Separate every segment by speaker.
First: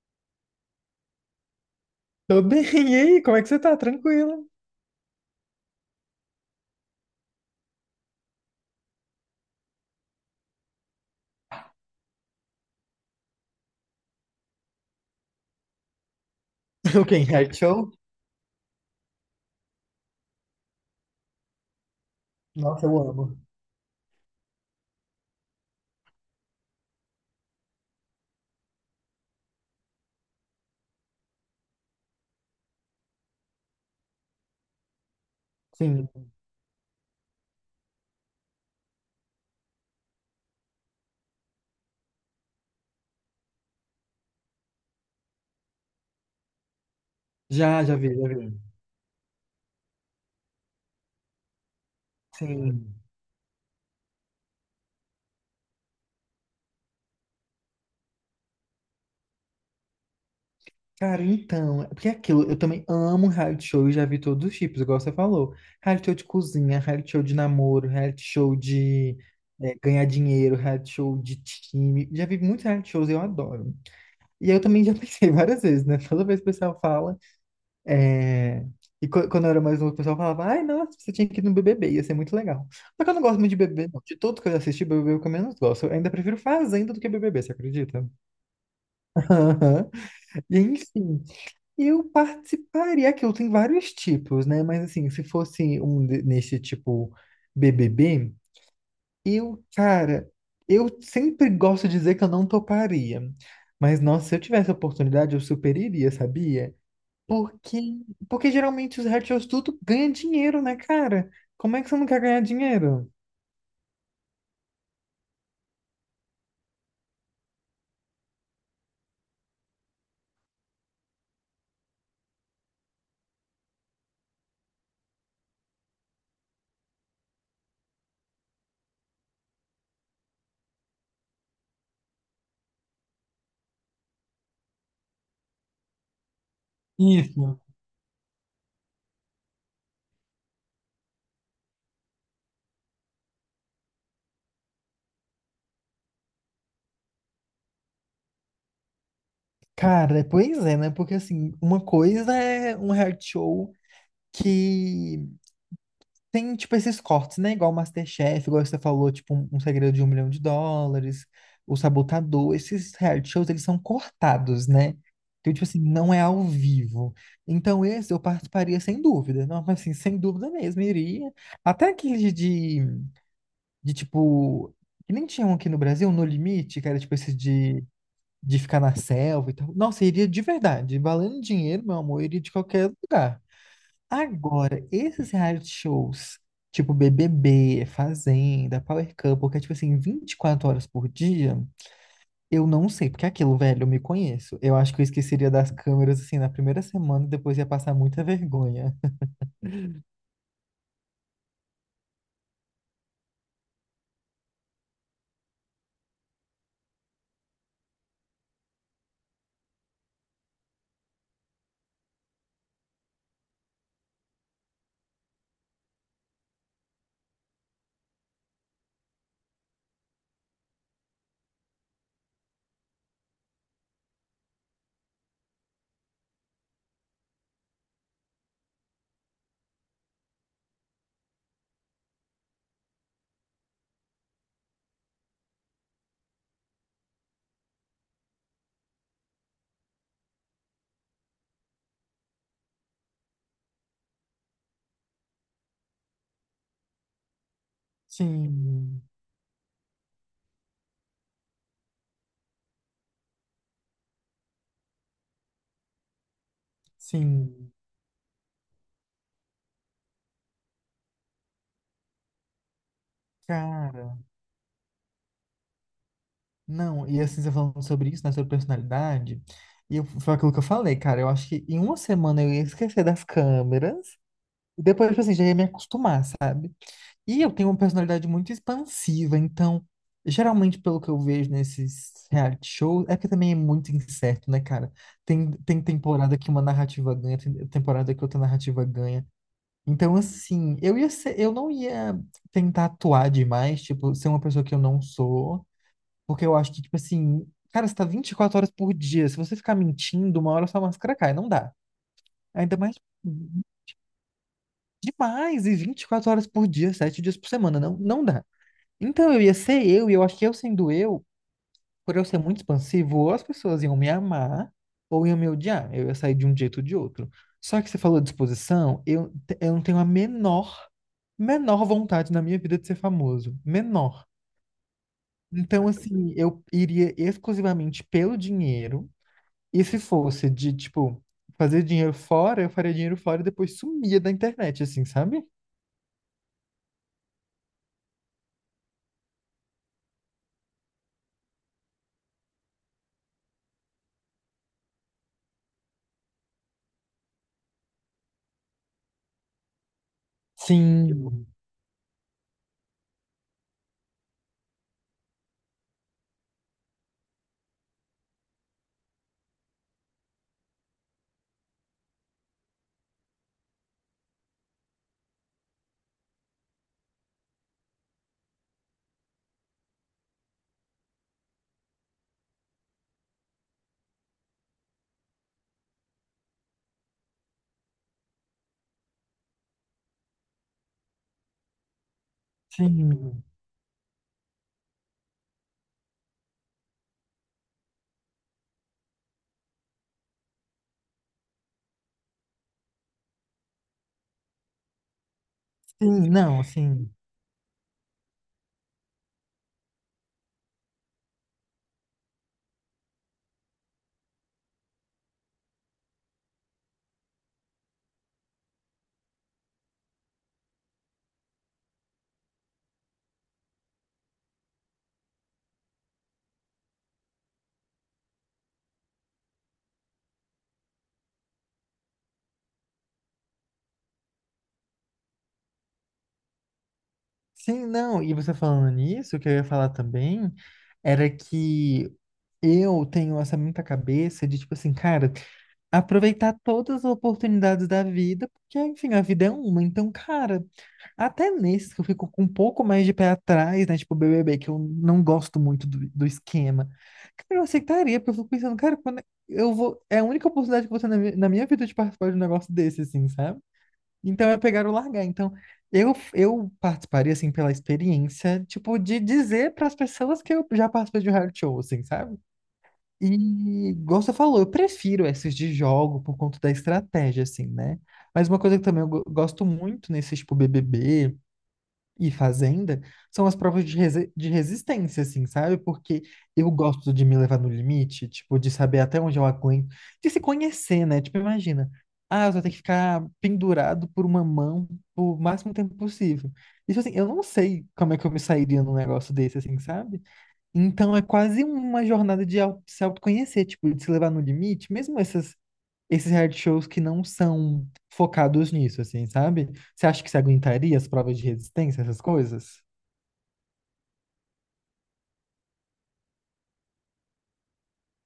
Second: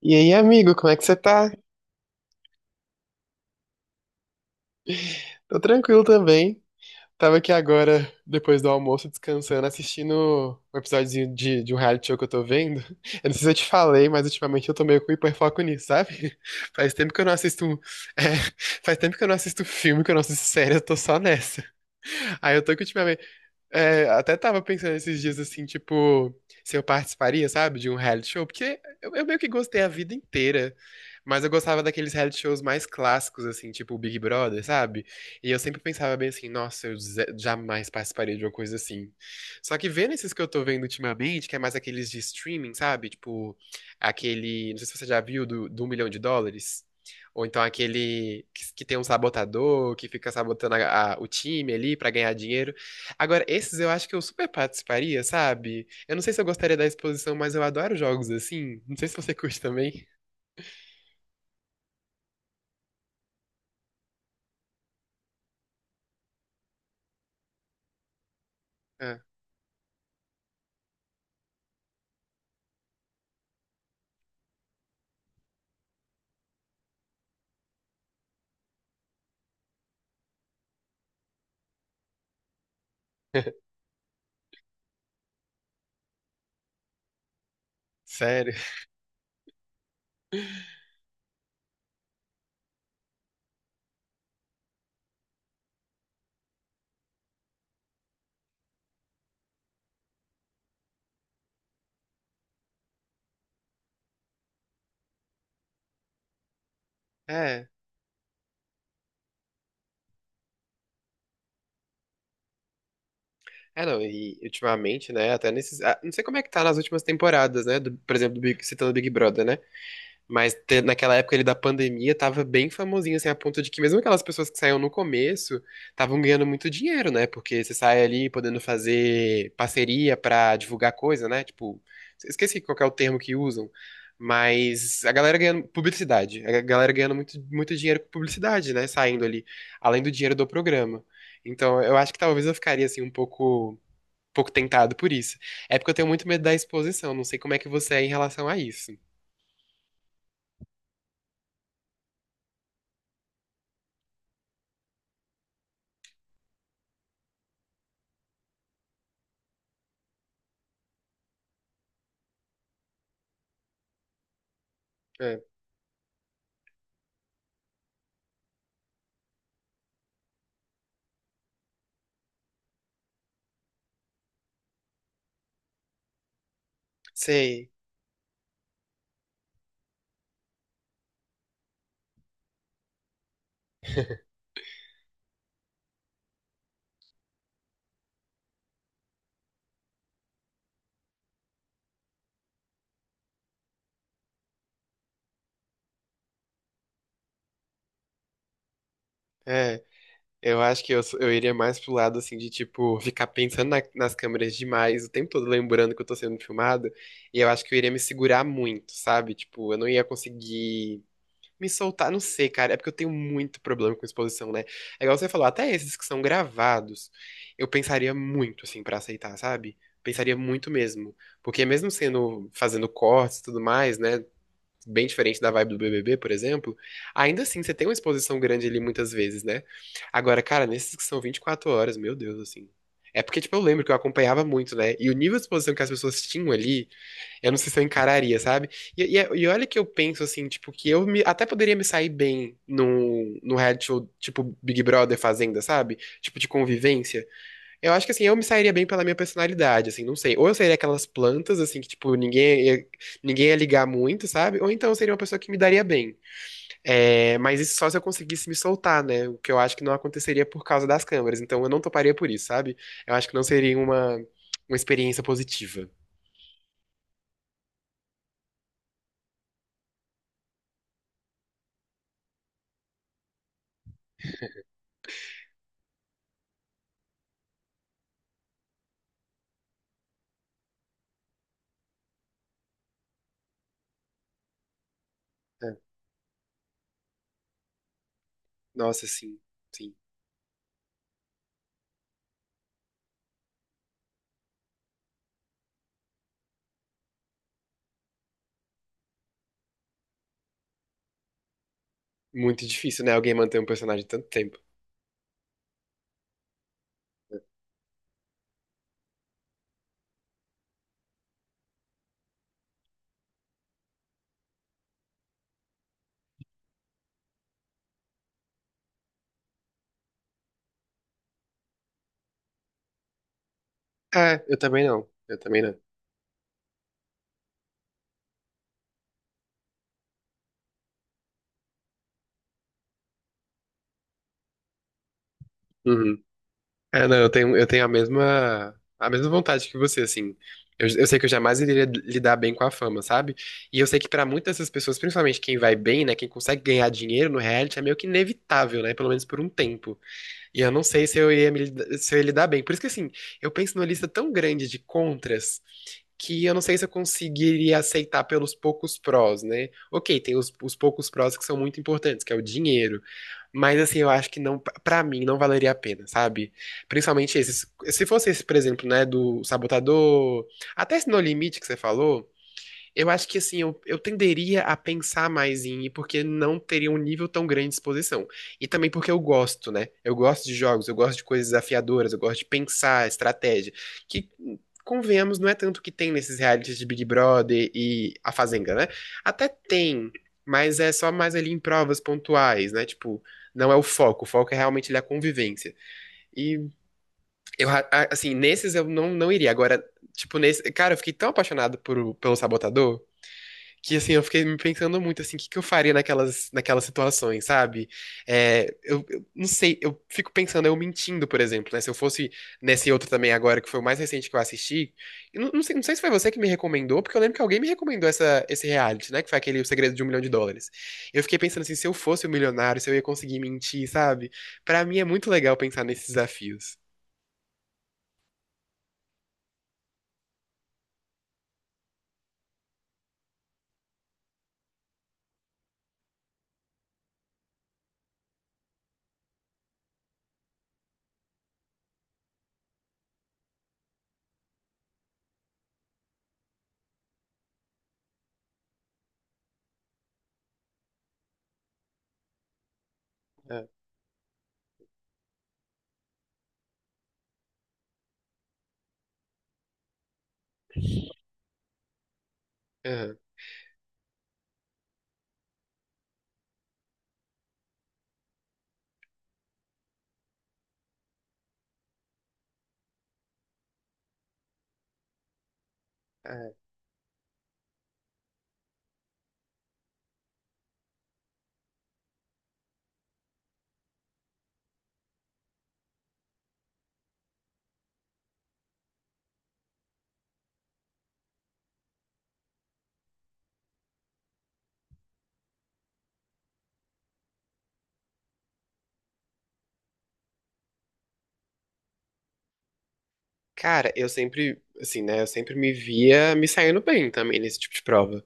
Speaker 1: E aí, amigo, como é que você tá?
Speaker 2: Tô bem, e aí? Como é que você tá? Tranquila?
Speaker 1: Tô tranquilo também. Tava aqui agora, depois do almoço, descansando, assistindo um episódiozinho de um reality show que eu tô vendo. Eu não sei se eu te falei, mas ultimamente eu tô meio com hiperfoco nisso, sabe? Faz
Speaker 2: O
Speaker 1: tempo
Speaker 2: quê?
Speaker 1: que eu não
Speaker 2: Reality
Speaker 1: assisto.
Speaker 2: show?
Speaker 1: É, faz tempo que eu não assisto filme, que eu não assisto série, eu tô só nessa. Aí eu tô que
Speaker 2: Nossa, eu
Speaker 1: ultimamente.
Speaker 2: amo.
Speaker 1: É, até tava pensando esses dias assim, tipo, se eu participaria, sabe, de um reality show, porque eu meio que gostei a vida inteira, mas eu gostava daqueles reality shows mais clássicos, assim, tipo o Big Brother, sabe? E eu sempre
Speaker 2: Sim.
Speaker 1: pensava bem assim, nossa, eu jamais participaria de uma coisa assim. Só que vendo esses que eu tô vendo ultimamente, que é mais aqueles de streaming, sabe? Tipo, aquele, não sei se você já viu, do Um Milhão de Dólares. Ou então
Speaker 2: Já, já vi, já
Speaker 1: aquele
Speaker 2: vi.
Speaker 1: que tem um sabotador, que fica sabotando o time ali pra ganhar dinheiro.
Speaker 2: Sim.
Speaker 1: Agora, esses eu acho que eu super participaria, sabe? Eu não sei se eu gostaria da exposição, mas eu adoro jogos assim. Não sei se você curte também.
Speaker 2: Cara, então, é porque é aquilo, eu também amo reality show e já vi todos os tipos, igual você falou. Reality show de cozinha, reality show de namoro, reality show de
Speaker 1: Ah,
Speaker 2: ganhar dinheiro, reality show de time. Já vi muitos reality shows e eu adoro. E eu também já pensei várias vezes, né? Toda vez que o pessoal fala. É, Quando eu era mais novo, o pessoal falava, ai, nossa, você tinha que ir no BBB, ia ser muito legal. Só que eu não gosto muito de BBB, não. De tudo que eu assisti, BBB é o que eu menos gosto. Eu ainda prefiro Fazenda do que BBB, você acredita?
Speaker 1: sério.
Speaker 2: Aham. E enfim, eu participaria. Aquilo tem vários tipos, né? Mas assim, se fosse um nesse tipo BBB, eu, cara, eu sempre gosto de dizer que eu não toparia. Mas, nossa, se eu tivesse a oportunidade, eu super iria, sabia?
Speaker 1: É.
Speaker 2: Porque, porque geralmente os retiros tudo ganha dinheiro, né, cara? Como é que você não quer ganhar dinheiro?
Speaker 1: É, não, e ultimamente, né, até nesses. Não sei como é que tá nas últimas temporadas, né? Por exemplo, do Big, citando o Big Brother, né? Mas naquela época ele da pandemia tava bem famosinho, assim, a ponto de que mesmo aquelas pessoas que saíam no começo estavam ganhando muito dinheiro, né? Porque você sai ali podendo fazer parceria pra divulgar coisa, né? Tipo, esqueci qual que é o termo que usam, mas a galera ganhando publicidade, a galera ganhando muito,
Speaker 2: Isso.
Speaker 1: muito dinheiro com publicidade, né? Saindo ali, além do dinheiro do programa. Então, eu acho que talvez eu ficaria assim um pouco tentado por isso. É porque eu tenho muito medo da exposição, não sei como é que você é em relação a isso.
Speaker 2: Cara, pois é, né? Porque assim, uma coisa é um reality show que tem, tipo, esses cortes, né? Igual MasterChef, igual você falou, tipo, um segredo de 1 milhão de dólares, o Sabotador, esses reality shows, eles são cortados, né?
Speaker 1: É,
Speaker 2: Então, tipo assim, não é ao vivo. Então, esse eu participaria sem dúvida. Não, mas assim, sem dúvida mesmo, iria. Até aquele de tipo, que nem tinha um aqui no Brasil, No Limite, que era tipo esse
Speaker 1: sei.
Speaker 2: de ficar na selva e tal. Nossa, eu iria de verdade, valendo dinheiro, meu amor, eu iria de qualquer lugar. Agora, esses reality shows, tipo BBB, Fazenda, Power Couple, que é tipo assim, 24 horas por dia, eu não sei, porque é aquilo, velho, eu me conheço. Eu acho que eu esqueceria das câmeras assim na primeira semana e depois ia passar muita vergonha.
Speaker 1: É, eu acho que eu iria mais pro lado, assim, de, tipo, ficar pensando nas câmeras demais, o tempo todo lembrando que eu tô sendo filmado, e eu acho que eu iria me segurar muito, sabe? Tipo, eu não ia conseguir me soltar, não sei, cara, é porque eu tenho muito problema com exposição, né? É igual você falou, até esses que são gravados, eu pensaria muito, assim, pra aceitar, sabe? Pensaria muito mesmo, porque mesmo sendo, fazendo cortes e tudo mais, né? Bem diferente da vibe do BBB, por exemplo, ainda assim você tem uma exposição grande ali muitas vezes, né? Agora, cara, nesses que são 24 horas, meu Deus, assim. É porque, tipo, eu lembro que eu acompanhava muito, né? E o nível de exposição que as pessoas tinham ali, eu não sei se eu encararia, sabe? E olha que eu penso, assim, tipo, que eu até poderia me sair bem num reality show, tipo, Big Brother Fazenda, sabe? Tipo, de convivência. Eu acho que assim, eu me sairia bem pela
Speaker 2: Sim,
Speaker 1: minha personalidade, assim, não sei. Ou eu seria aquelas plantas, assim, que, tipo, ninguém ia ligar muito, sabe? Ou então eu seria uma pessoa que me daria bem. É, mas
Speaker 2: sim.
Speaker 1: isso só se eu conseguisse me soltar, né? O que eu acho que não aconteceria por causa das câmeras. Então eu não toparia por isso, sabe? Eu acho que não seria uma,
Speaker 2: Cara,
Speaker 1: uma experiência positiva.
Speaker 2: não, e assim, você falando sobre isso, né, sobre personalidade, foi aquilo que eu falei, cara, eu acho que em uma semana eu ia esquecer das câmeras, e depois, tipo assim, já ia me acostumar, sabe? E eu tenho uma personalidade muito expansiva, então, geralmente, pelo que eu vejo nesses reality shows, é porque também é muito incerto, né, cara? Tem,
Speaker 1: É.
Speaker 2: tem temporada que uma narrativa ganha, tem temporada que outra narrativa
Speaker 1: Nossa,
Speaker 2: ganha.
Speaker 1: sim, sim.
Speaker 2: Então, assim, eu ia ser, eu não ia tentar atuar demais, tipo, ser uma pessoa que eu não sou, porque eu acho que, tipo assim, cara, você tá 24 horas por dia. Se você ficar mentindo, uma hora sua máscara cai. Não dá.
Speaker 1: Muito
Speaker 2: Ainda mais
Speaker 1: difícil, né? Alguém manter um personagem tanto tempo.
Speaker 2: demais. E 24 horas por dia, 7 dias por semana. Não dá. Então eu ia ser eu, e eu acho que eu sendo eu, por eu ser muito expansivo, ou as pessoas iam me amar, ou iam me odiar. Eu ia sair de um jeito ou de outro. Só que você falou de exposição, eu não tenho a menor, menor vontade na minha vida de ser famoso. Menor.
Speaker 1: É, eu também não. Eu também não.
Speaker 2: Então, assim, eu iria exclusivamente pelo dinheiro. E se fosse de, tipo, fazer dinheiro fora, eu faria dinheiro fora e depois sumia da internet, assim, sabe? Tipo,
Speaker 1: Uhum. É, não, eu tenho a mesma vontade que você, assim. Eu sei que eu jamais iria lidar bem com a fama, sabe? E eu sei que pra muitas dessas pessoas, principalmente quem vai bem, né, quem consegue ganhar dinheiro no reality, é meio que inevitável, né? Pelo menos por um tempo. E eu não sei
Speaker 2: sim,
Speaker 1: se eu ia lidar bem. Por isso que, assim, eu penso numa lista tão grande de contras que eu não sei se eu conseguiria aceitar pelos poucos prós, né? Ok, tem os poucos prós que são muito importantes, que é o dinheiro. Mas, assim, eu acho que não, pra mim, não valeria a pena, sabe? Principalmente esses. Se fosse esse, por exemplo, né, do sabotador, até esse No Limite que você falou. Eu acho que assim, eu tenderia a pensar mais em ir, porque não teria um nível tão grande de exposição. E também porque eu gosto, né? Eu gosto de jogos, eu gosto de coisas desafiadoras, eu gosto de pensar
Speaker 2: sim,
Speaker 1: estratégia. Que, convenhamos, não é tanto o que tem nesses realities de Big Brother e A Fazenda, né? Até tem, mas é só mais ali em provas pontuais, né? Tipo, não é o foco é realmente ali a convivência.
Speaker 2: sim,
Speaker 1: E
Speaker 2: não, assim.
Speaker 1: eu, assim, nesses eu não iria. Agora, tipo, nesse. Cara, eu fiquei tão apaixonado pelo Sabotador que assim, eu fiquei me pensando muito assim, o que que eu faria naquelas situações, sabe? É, eu não sei, eu fico pensando, eu mentindo, por exemplo, né? Se eu fosse nesse outro também agora, que foi o mais recente que eu assisti, eu não sei se foi você que me recomendou, porque eu lembro que alguém me recomendou esse reality, né? Que foi aquele O Segredo de um Milhão de Dólares. Eu fiquei pensando assim, se eu fosse um milionário, se eu ia conseguir mentir, sabe? Pra mim é muito legal pensar nesses desafios.
Speaker 2: Sim, não. E você falando nisso, o que eu ia falar também era que eu tenho essa muita cabeça de, tipo assim, cara, aproveitar todas as oportunidades da vida, porque, enfim, a vida é uma. Então, cara, até nesses que eu fico com um pouco mais de pé atrás, né? Tipo, BBB, que eu não gosto muito do esquema. Cara, eu aceitaria, porque eu fico pensando, cara, quando eu vou. É a única oportunidade que você na minha vida de participar de um negócio desse, assim, sabe?
Speaker 1: Ah,
Speaker 2: Então é pegar ou largar. Então, eu participaria, assim, pela experiência, tipo, de dizer para as pessoas que eu já participei de um reality show, assim, sabe?
Speaker 1: aham,
Speaker 2: E, igual você falou, eu prefiro esses de jogo por conta da estratégia, assim, né? Mas uma coisa que também eu gosto muito nesse, tipo, BBB e Fazenda são as provas de resistência, assim, sabe? Porque
Speaker 1: ah.
Speaker 2: eu gosto de me levar no limite, tipo, de saber até onde eu aguento, de se conhecer, né? Tipo, imagina, ah, eu vou ter que ficar pendurado por uma mão o máximo tempo possível. Isso, assim, eu não sei como é que eu me sairia num negócio desse, assim, sabe? Então é quase uma jornada de se autoconhecer, tipo, de se levar no limite, mesmo essas esses reality shows que não são focados nisso, assim, sabe? Você acha que você aguentaria as provas de resistência, essas coisas?
Speaker 1: Cara, eu sempre, assim, né? Eu sempre me via me saindo bem também nesse tipo de prova.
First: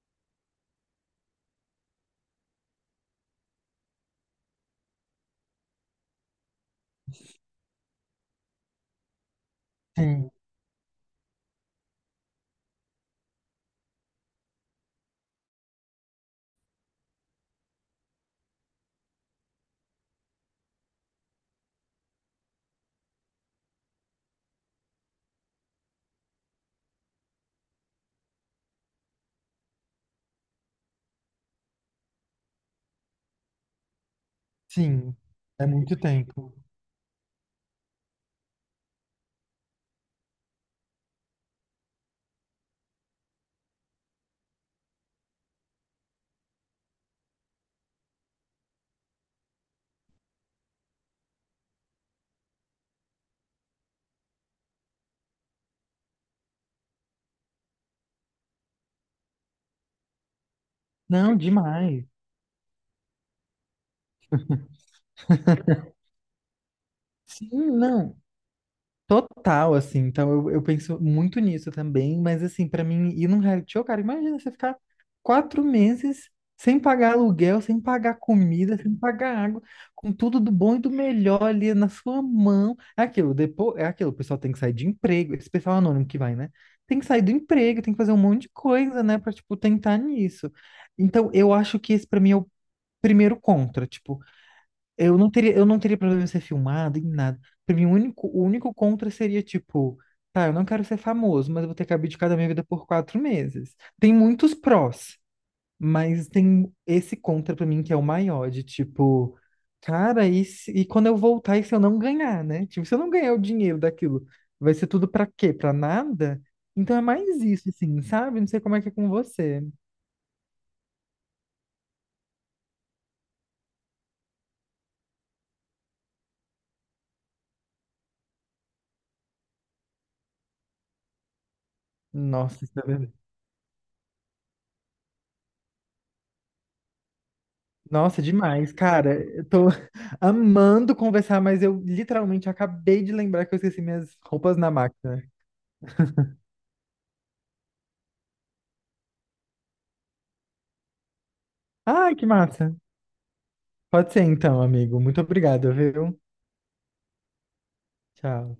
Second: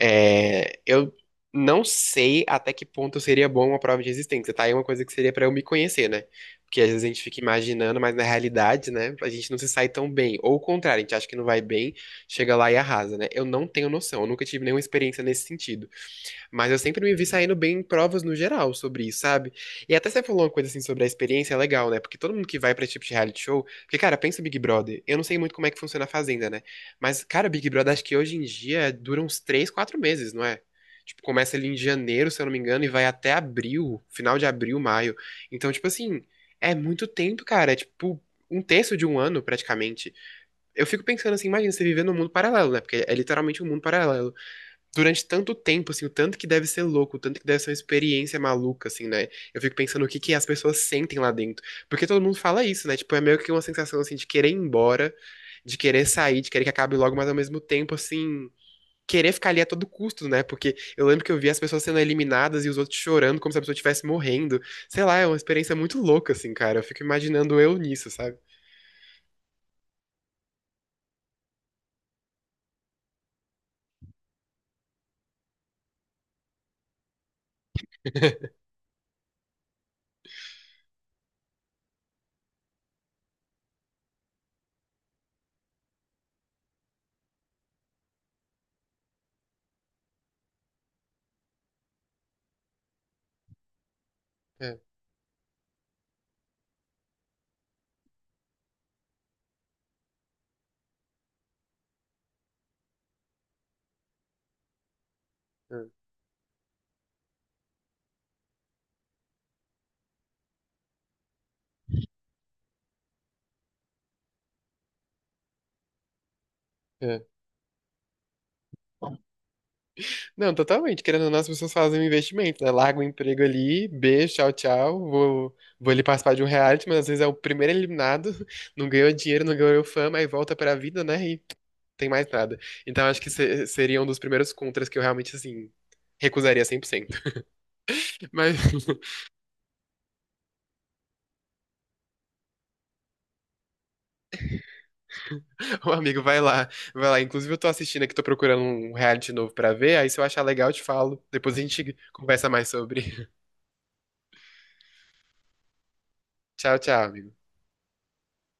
Speaker 1: É, eu não sei até que ponto seria bom uma prova de resistência, tá? É uma coisa que seria pra eu me conhecer, né? Porque às vezes a gente fica imaginando, mas na realidade, né, a gente não se sai tão
Speaker 2: Sim,
Speaker 1: bem. Ou o contrário, a gente acha que não vai bem, chega lá e arrasa, né? Eu não tenho noção, eu nunca tive nenhuma experiência nesse sentido. Mas eu sempre me vi saindo bem em provas no geral sobre isso, sabe? E até você falou uma coisa assim sobre a experiência, é legal, né? Porque todo mundo que vai pra esse tipo de reality show. Porque, cara, pensa o Big Brother. Eu não sei muito como é que funciona a Fazenda, né? Mas, cara, Big Brother acho que hoje em dia dura uns 3 4 meses, não é? Tipo, começa ali em janeiro, se eu não me engano, e vai até abril, final de abril, maio.
Speaker 2: sim. É
Speaker 1: Então, tipo
Speaker 2: muito
Speaker 1: assim,
Speaker 2: tempo.
Speaker 1: é muito tempo, cara. É tipo um terço de um ano, praticamente. Eu fico pensando assim, imagina você viver num mundo paralelo, né? Porque é literalmente um mundo paralelo durante tanto tempo, assim, o tanto que deve ser louco, o tanto que deve ser uma experiência maluca, assim, né? Eu fico pensando o que que as pessoas sentem lá dentro. Porque todo mundo fala isso, né? Tipo, é meio que uma sensação, assim, de querer ir embora, de querer sair, de querer que acabe logo, mas ao mesmo tempo, assim, querer ficar ali a todo custo, né? Porque eu lembro que
Speaker 2: Não,
Speaker 1: eu vi as pessoas sendo
Speaker 2: demais.
Speaker 1: eliminadas e os outros chorando como se a pessoa estivesse morrendo. Sei lá, é uma experiência muito louca, assim, cara. Eu fico
Speaker 2: Sim,
Speaker 1: imaginando eu nisso,
Speaker 2: não.
Speaker 1: sabe?
Speaker 2: Total, assim, então eu penso muito nisso também, mas assim, pra mim, ir num reality show, cara, imagina você ficar 4 meses sem pagar aluguel, sem pagar comida, sem pagar água, com tudo do bom e do melhor ali na sua mão. É aquilo, depois, é aquilo, o pessoal tem que sair de emprego, esse pessoal anônimo que vai, né? Tem que sair do emprego, tem que fazer um monte de coisa, né, pra, tipo, tentar nisso. Então, eu acho que esse pra mim é o primeiro contra, tipo,
Speaker 1: É,
Speaker 2: eu não teria problema em ser filmado, em nada. Pra mim, o único contra seria, tipo, tá, eu não quero ser famoso, mas eu vou ter que abdicar da minha vida por 4 meses. Tem muitos prós,
Speaker 1: é,
Speaker 2: mas tem esse contra pra mim que é o maior, de tipo, cara, e, e quando eu voltar, e se eu não ganhar, né? Tipo, se eu não ganhar o dinheiro daquilo, vai ser tudo pra quê? Pra nada? Então é
Speaker 1: é.
Speaker 2: mais isso, assim, sabe? Não sei como é que é com você.
Speaker 1: Não, totalmente. Querendo ou não, as pessoas fazem um investimento, né? Larga o emprego ali, beijo, tchau, tchau. Vou ali participar de um reality, mas às vezes é o primeiro eliminado, não ganhou dinheiro, não ganhou fama, aí volta pra vida, né? E tem mais nada.
Speaker 2: Nossa, isso é
Speaker 1: Então acho que seria um dos primeiros contras que eu realmente, assim, recusaria 100%.
Speaker 2: Nossa,
Speaker 1: Mas,
Speaker 2: demais, cara. Eu tô amando conversar, mas eu literalmente acabei de lembrar que eu esqueci minhas roupas na máquina.
Speaker 1: ô amigo, vai lá, vai lá. Inclusive, eu tô assistindo aqui, tô procurando um reality novo pra ver, aí se eu achar legal, eu te falo. Depois a gente
Speaker 2: Ai, que
Speaker 1: conversa mais
Speaker 2: massa.
Speaker 1: sobre.
Speaker 2: Pode ser então, amigo. Muito obrigado, viu?
Speaker 1: Tchau, tchau, amigo.
Speaker 2: Tchau.